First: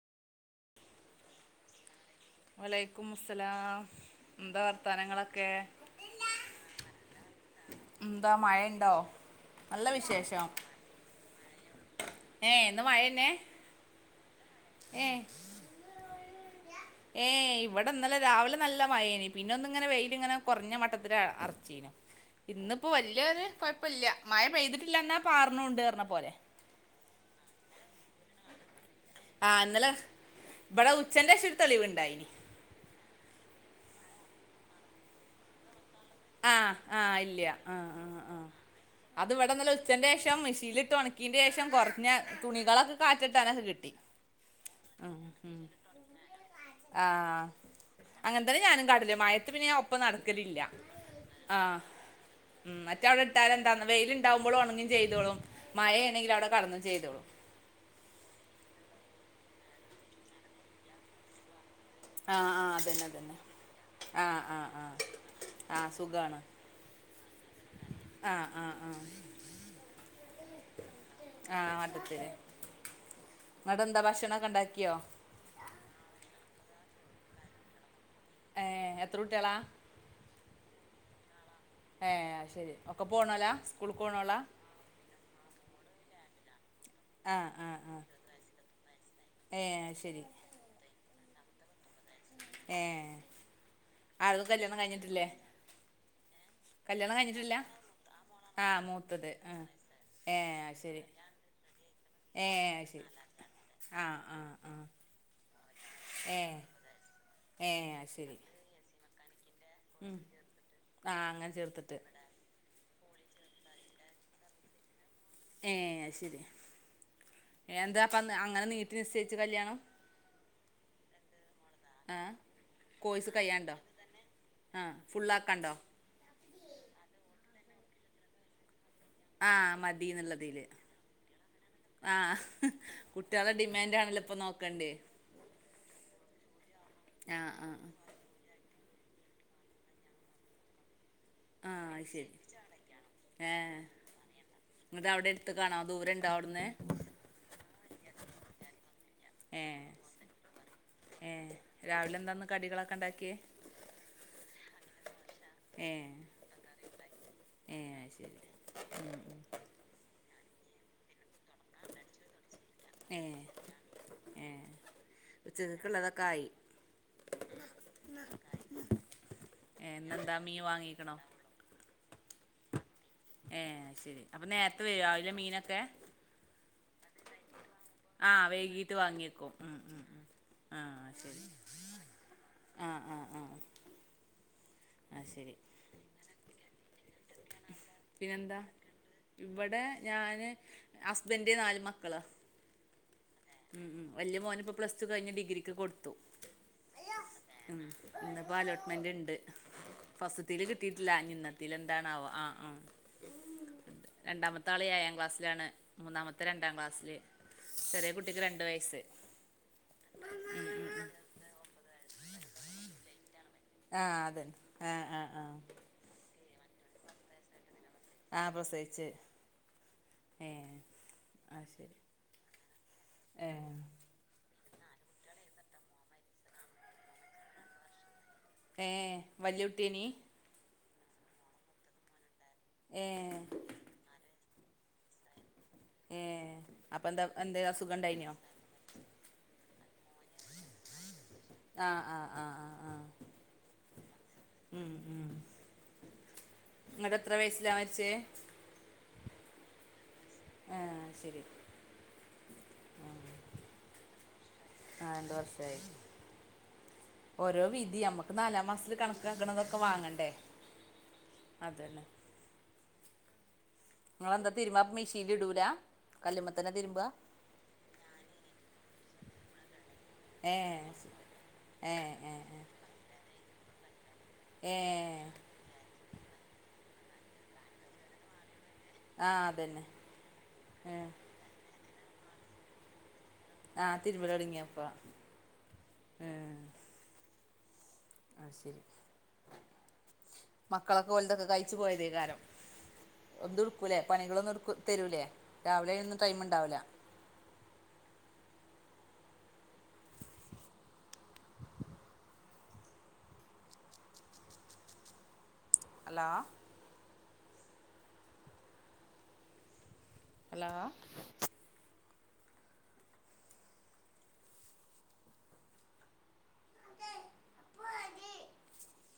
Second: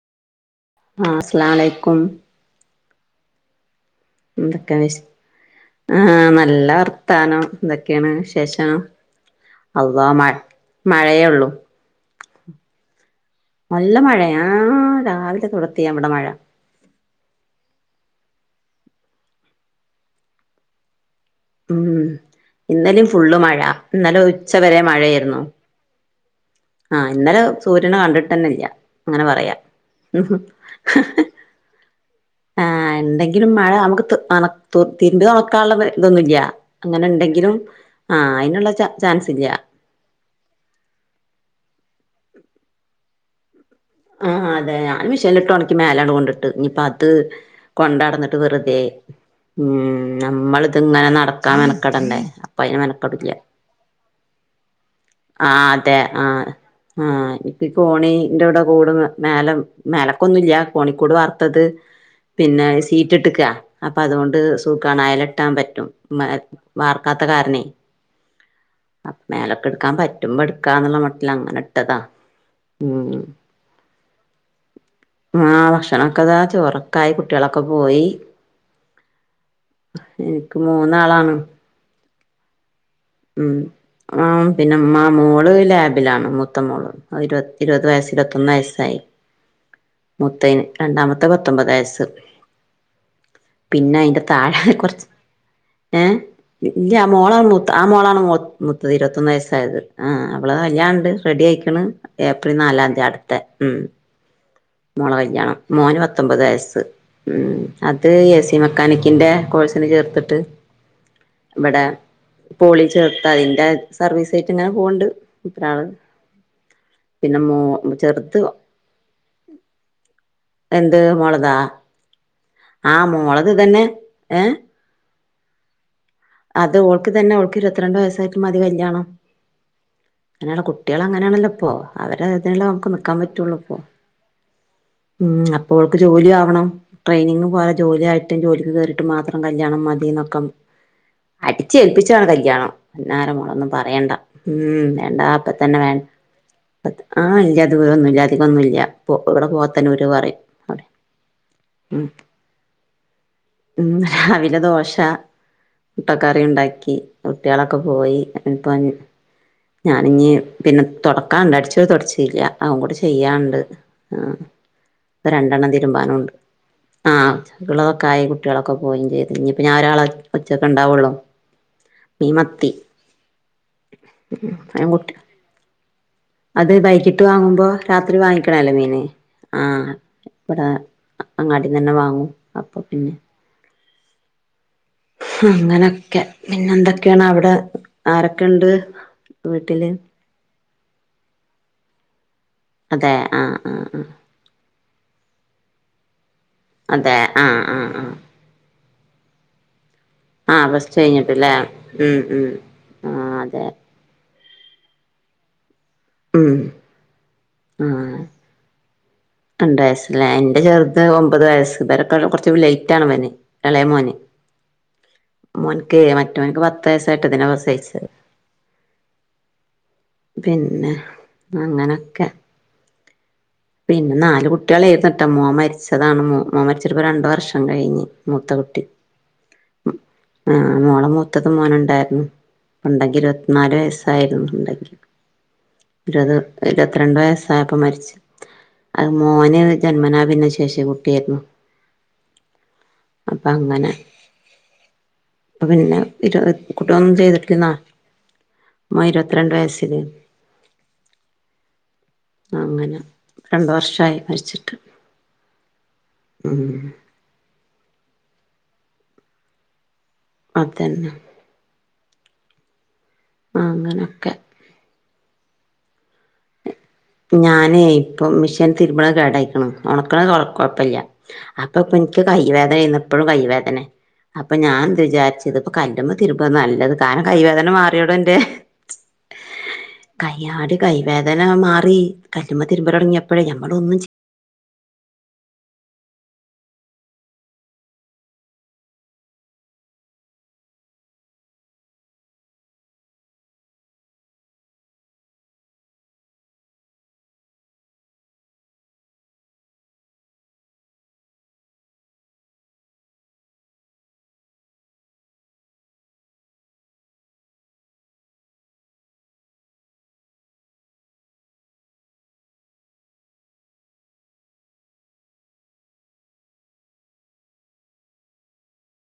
ആഹ് അസ്സലാം അലൈക്കു വലൈക്കു മുസ്സലാം. എന്താ എന്തൊക്കെ വിശ് വർത്താനങ്ങളൊക്കെ ആഹ് നല്ല വർത്താനം എന്തൊക്കെയണ് എന്താ വിശേഷം മഴയുണ്ടോ നല്ല അള്ളാ മഴ മഴയേള്ളു. ഏഹ് ഇന്ന് മഴന്നെ നല്ല മഴയാ ആഹ് രാവിലെ തൊടത്തിയ ഇവിടെ മഴ ഏഹ് ഇവിടെന്നലെ രാവിലെ നല്ല മഴേനി പിന്നെ ഒന്ന്ങ്ങനെ വെയിലങ്ങനെ കൊറഞ്ഞ മട്ടത്തിര് അർ ഉം ച്ചിനു ഇന്ന് ഇപ്പോ ഇന്നലെയും ഫുള്ള് വല്ല്യോരു മഴ കൊഴപ്പില്ല ഇന്നലെ മഴ ഉച്ച വരെ പെയ്തിട്ടില്ല എന്നാ മഴയായിരുന്നു പാർണുണ്ട് പറഞ്ഞ പോലെ. ആഹ് ഇന്നലെ സൂര്യനെ കണ്ടിട്ടെന്നെ ഇല്ല്യ അങ്ങനെ ആ പറയാ ഇന്നലെ ഇവിടെ ഉച്ചൻ്റെ ശേഷം ഒരു തെളിവുണ്ടായിനി ആഹ് എന്തെങ്കിലും മഴ നമുക്ക് ത്. ആഹ് ണ തുർ തിരിമ്പിത്ഒ ക്കനുള്ള ഇതൊന്നുല്ല്യ ആ ആ അങ്ങനെ ഇല്ല ഉണ്ടെങ്കിലും ആ ആഹ് അയിനുള്ള ച്ച ചാൻസ് ഇല്ല്യ. ഉച്ചന്റെഷം മിഷീൽട്ട് ഒണക്കിന്റെഷം കൊറഞ്ഞ തുണികളൊക്കെ കാറ്റ് ഇട്ടാനൊക്കെ കിട്ടി ആഹ് അതെ ഞാൻ ഉം. മിഷീൽട്ട് ഒണകി മേലാണ്ട് കൊണ്ട് ഇട്ട് ഇനിയിപ്പാ അത് ആഹ് കൊണ്ടടന്നിട്ട് അങ്ങനെ തന്നെ വെറുതെ ഞാനും കാട്ടല് മഴയത്ത് പിന്നെ ഞാൻ ഒപ്പം ഉം നടക്കലില്ല നമ്മള്ത്ങ്ങനെ നട. അക്കാ ആഹ് മെനക്കടണ്ടേ ഉം അപ്പായിന് മറ്റേ അവിടെ മെനക്കടുല്ല്യ ഇട്ടാൽ എന്താന്ന് വെയിലുണ്ടാവുമ്പോളും ഉണങ്ങും ചെയ്തോളും ആഹ് അതെ മഴയാണെങ്കിൽ ആഹ് അവിടെ കടന്നും ചെയ്തോളും ആഹ് ഈ കോണിന്റെ കടെ കൂട് മേല മേലക്കൊന്നുല്ല്യ കോണിക്കൂട് വാർ ത്തത്.. ആഹ് പിന്നെ ആഹ് ഈ അതന്നെ സീറ്റ് അതന്നെ ഇട്ട്ക്കാ അപ്പൊ അതുകൊണ്ട്. ആഹ് ആഹ് ആഹ് സൂക്കണ അയല ഇട്ടാൻ പറ്റും ആഹ് സുഖാണ് വാർക്കാത്ത കാരണേ ആഹ് ആഹ് ആഹ് അപ് മേലടുക്കാൻ പറ്റുമ്പോ എടുക്കാന്നുള്ള മട്ടില് അങ്ങനെ ഇട്ടതാ ഉം അവിടെ എന്താ ഭക്ഷണക്കെ ഉണ്ടാക്കിയോ ആഹ് ഭഷണൊക്കെതാ ചോറൊക്കായി കുട്ടിളൊക്കെ പോയി.. എഹ് എത്ര കുട്ട്യോളാ എനിക്ക് മൂന്നാളാണ് ഏഹ് അഹ്ശരി. [unintelligible] സ്കുളു.. ആഹ് പിന്നെ മ്മാ മോള് ലാബിലാണ് മുത്ത മോള്. അത് ആഹ് ഇരുവത് ആഹ് ഇരുവത് ആഹ് വയസ് ഇരുവത്തൊന്ന് വയസ്സായി. ഏഹ് അഹ് ശരി. ത്തയിന് രണ്ടാമത്തെ പത്തൊമ്പത് വയസ്സ്. ഏഹ് പിന്നെ അയിന്റെ ആർക്കും താഴെ ഏഹ് കല്യാണം കൊറച്ച്. കഴിഞ്ഞിട്ടില്ലേ ഏഹ് ഇല്യ കല്യാണം മോള മു കഴിഞ്ഞിട്ടില്ല ത്ത ആഹ് മോളാണ് മു ആ മുത്തത് മൂത്തത് ഇരുപത്തൊന്ന് ആ വയസ്സായത് ആഹ് ഏ അവള അത് ശരി കല്യാണണ്ട് റെഡി ആയിക്ണ്. ഏപ്രിൽ നാലാന്തി അടുത്തെ ഉം ആഹ് ആഹ് ആഹ് മോള കല്യാണം മോന് പത്തൊമ്പത് വയസ്സ് ഉം ഏ അത് ശരി എ സി മെക്കാനിക്കിന്റെ കോഴ്സ് ചേർത്തിട്ട് ആ അങ്ങനെ ഇവടെ. ചേർത്തിട്ട് പോളി ചേർത്ത അയിന്റെ സർവീസറ്റ് ഇങ്ങനെ പോണ്ട്. മൂപ്പരാള് ഏഹ് അഹ് ശരി പിന്നെ മോ ഏഹ് എന്താപ്പ ചെറുത് അങ്ങനെ നീട്ടി നിസ്സയിച്ച് കല്യാണം. എന്ത് മൊളതാ ആ ആഹ് മോളത് ഇത് തന്നെ ഏഹ് ആഹ് ഫുള്ളക്കാണ്ടോ. അത് ഓൾക്ക് തന്നെ അവൾക്ക് ഇരുപത്തി രണ്ട് വയസ്സായിട്ട് മതി കല്യാണം. ആഹ് അങ്ങനെയുള്ള മതിന്ന്ള്ളതില് കുട്ടികൾ അങ്ങനെയാണല്ലോ ഇപ്പോ അവരെ ആഹ് ഇതിനല്ലേ നമുക്ക് നിക്കാൻ കുട്ടിളെ പറ്റുള്ളൂ ഇപ്പോ ഡിമാൻഡണല്ലോ ഇപ്പ നോ ക്കണ്ടെ. ഉം അപ്പോ ഓൾക്ക് ജോലി ആവണം ആ ട്രെയിനിങ്ങ് പോര ആ ജോലിയ ട്ടി ജോലി കേറിട്ട് മാത്രം കല്യാണം മതിന്നൊക്കം. ആ അടിച്ച അത് ഏൽപ്പിച്ചണം ശരി കല്യാണം അന്നാര ഏ മോളൊന്നും പറയണ്ട ഉം എന്നിട്ട് വേണ്ട അവിടെ എടുത്ത് അപ്പ കാണോ തന്നെ ദൂരം ഉണ്ടോ അവിടുന്ന് വേണ്ട ആഹ് ഇല്ല ദൂരൊന്നുംല്ല അധികന്നുല്ല ഇവിടെ പോത്തന്നോര് പറയും അവിടെ ഏഹ് ഉം രാവിലെ എന്താന്ന് കടികളൊക്കെ ഇണ്ടാക്കിയേ രാവിലെ ദോശ ഏ മുട്ടക്കറി ഉണ്ടാക്കി ഏ കുട്ടികളൊക്കെ അത് പോയി ശരി അനിപ്പോ ഞാനിഞ്ഞ് പിന്നെ തുടക്കാണ്ട് അടിച്ചടി തുട ചില്ല അതും കൂടി ഏ ചെയ്യാണ്ട് ഏ രണ്ടെണ്ണം ഉച്ചക്കക്കുള്ളതൊക്കെ തീരിമ്പാനുണ്ട് ആയി ആഹ് ഉള്ളതൊക്കെ ആയി കുട്ടികളൊക്കെ പോയിയും ചെയ്ത് ഇനിപ്പൊ ഞാൻ ഏ ഒരാളെ ഇന്നെന്താ മീൻ ഒറ്റെക്കെ ഇണ്ടാവുള്ളൂ വാങ്ങിക്കണോ മീമത്തി എന് ശരി അപ്പൊ നേരത്തെ വരോ കുട്ടി രാവിലെ മീനൊക്കെ അത് വൈകിട്ട് വാങ്ങുമ്പോ രാത്രി ആഹ് വാങ്ങിക്കണല്ലോ വൈകീട്ട് മീന് വാങ്ങിയക്കും ഉം ആഹ് ഉം ഇവിടെ ആഹ് ശരി അങ്ങാടിന്നന്നെ വാങ്ങും അപ്പൊ ആഹ് പിന്നെ ആഹ് ആഹ് അങ്ങനെക്കെ പിന്നെ എന്തൊക്കെയാണ് അവിടെ ആരൊക്കെ പിന്നെന്താ ഉണ്ട് ഇവിടെ വീട്ടില് ഞാന് ഹസ്ബൻഡ് നാല് മക്കളാ അതെ ആഹ് ആഹ് ആഹ് ഉം വല്യ മോന് ഇപ്പ പ്ലസ് ടു കഴിഞ്ഞ ഡിഗ്രിക് കൊടുത്തു അതെ ആഹ് ഉ ആഹ് ആഹ് ഇപ്പോഅലോട്ട്മെന്റ് ഇണ്ട് ഫസുത്തില് ആഹ് ഫസ്റ്റ് കിട്ടിയിട്ടില്ല കഴിഞ്ഞിട്ടില്ലേ ഇന്നത്തില് ഉം എന്താണവാ ആ ആഹ് ഉം ആഹ് അതെ രണ്ടാമത്തെ ആളി ഏയാം ക്ലാസ്സിലാണ് മൂന്നാമത്തെ രണ്ടാം ക്ലാസ്സിില് ഉം കുട്ടിക്ക് രണ്ട് വയസായി രണ്ട വയസ്സല്ലേ എന്റെ ചെറുത് ഒമ്പത് വയസ്സ് ഇവരെക്ക കുറച്ച ലേറ്റ് ആണ് അവന് ഇളയ മോന് ആഹ് അതന്നെ ആഹ് ആഹ് ആഹ് മോനക്ക് മറ്റ മോനക്ക് പത്ത വയസായിട്ട് ഇതിന പ്രസവ്ച്ച ആഹ് പ്രസവിച്ച് ഏഹ് പിന്നെ അത് ശരി അങ്ങനൊക്കെ ഏഹ് പിന്നെ നാല് കുട്ടികൾയിര്ന്ട്ടാ മോൻ മരിച്ചതാണ് മോൻ മരിച്ചട്ടപ്പോ രണ്ട വർഷം കഴിഞ്ഞ് മൂത്ത കുട്ടി ഏഹ് വല്യ കുട്ടിയേനി ആഹ് മോളെ മൂത്തത് മോനുണ്ടായിരുന്നു ഉണ്ടെങ്കിൽ ഏഹ് ഇരുപത്തിനാല് വയസ്സായിരുന്നുണ്ടെങ്കിൽ ഇരുപത് ഏഹ് അപ്പൊ ഇരുപത്തിരണ്ട് എന്താ എന്തേലും വയസ്സായപ്പോ അസുഖം മരിച്ചു ഉണ്ടായിനോ അത് മോന് ജന്മനാ ദിന്ന ശേഷി കുട്ടിയായിരുന്നു ആഹ് ആഹ് ആഹ് ആഹ് ആഹ് അപ്പ അങ്ങനെ ഉം ഉം അ പിന്നെ കുട്ടിക ഒന്നും ഇങ്ങട്ട് എത്ര ചെയ്തിട്ടന്നാ വയസ്സിലാ മരിച്ചേ മ ഇരുപത്തി രണ്ട് വയസില് ആഹ് ശരി അങ്ങനെ രണ്ട വർഷായി മരിച്ചിട്ട് ആ രണ്ട വർഷ ആയി ഉം ഓരോ വിതി നമുക്ക് നാലാം മാസത്തിൽ കണക്കാക്കണതൊക്കെ വാങ്ങണ്ടേ അതന്നെ അതല്ലെ ആ അങ്ങനെ നിങ്ങെന്താതിരുമ്പ മെഷീനിൽ ഇടൂല കല്ലുമ്പ തന്നെ തിരുമ്പ ഞാനേ ഇപ്പൊ മിഷീൻ തിരുമ്പള കേടായിക്ണ്ഉണക്ക ഏ കുഴപ്പില്ല ഏ അപ്പൊ ഇൻക്ക് ഏ ഏ കൈവേദന എപ്പളും കൈവേദന അപ്പൊ ഏ ഞാൻ ന്ത് വിചാരിച്ച ഇതിപ്പോ കല്ലുമ്പോ തിരുമ്പ നല്ലത് കാരണം കൈവേദന മാറിയോട എന്റെ ആ അതന്നെ കയ്യാട് കൈവേദന മാറി കല്ലുമ തിരുമ്പല് തുടങ്ങിയപ്പ ആഹ് തിരുമ്പല് ഒടങ്ങിയപ്പ ഉം ആ ശരി മക്കളൊക്കെ കൊലതൊക്കെ കഴിച്ചു പോയതേക്കാ രം ഒന്നും എടുക്കൂല്ലേ പണികളൊന്നും എടു തരൂലേ രാവിലെ അയിനൊന്നും ടൈം ഉണ്ടാവില്ല ഹലോ ഹലോ [inaudible]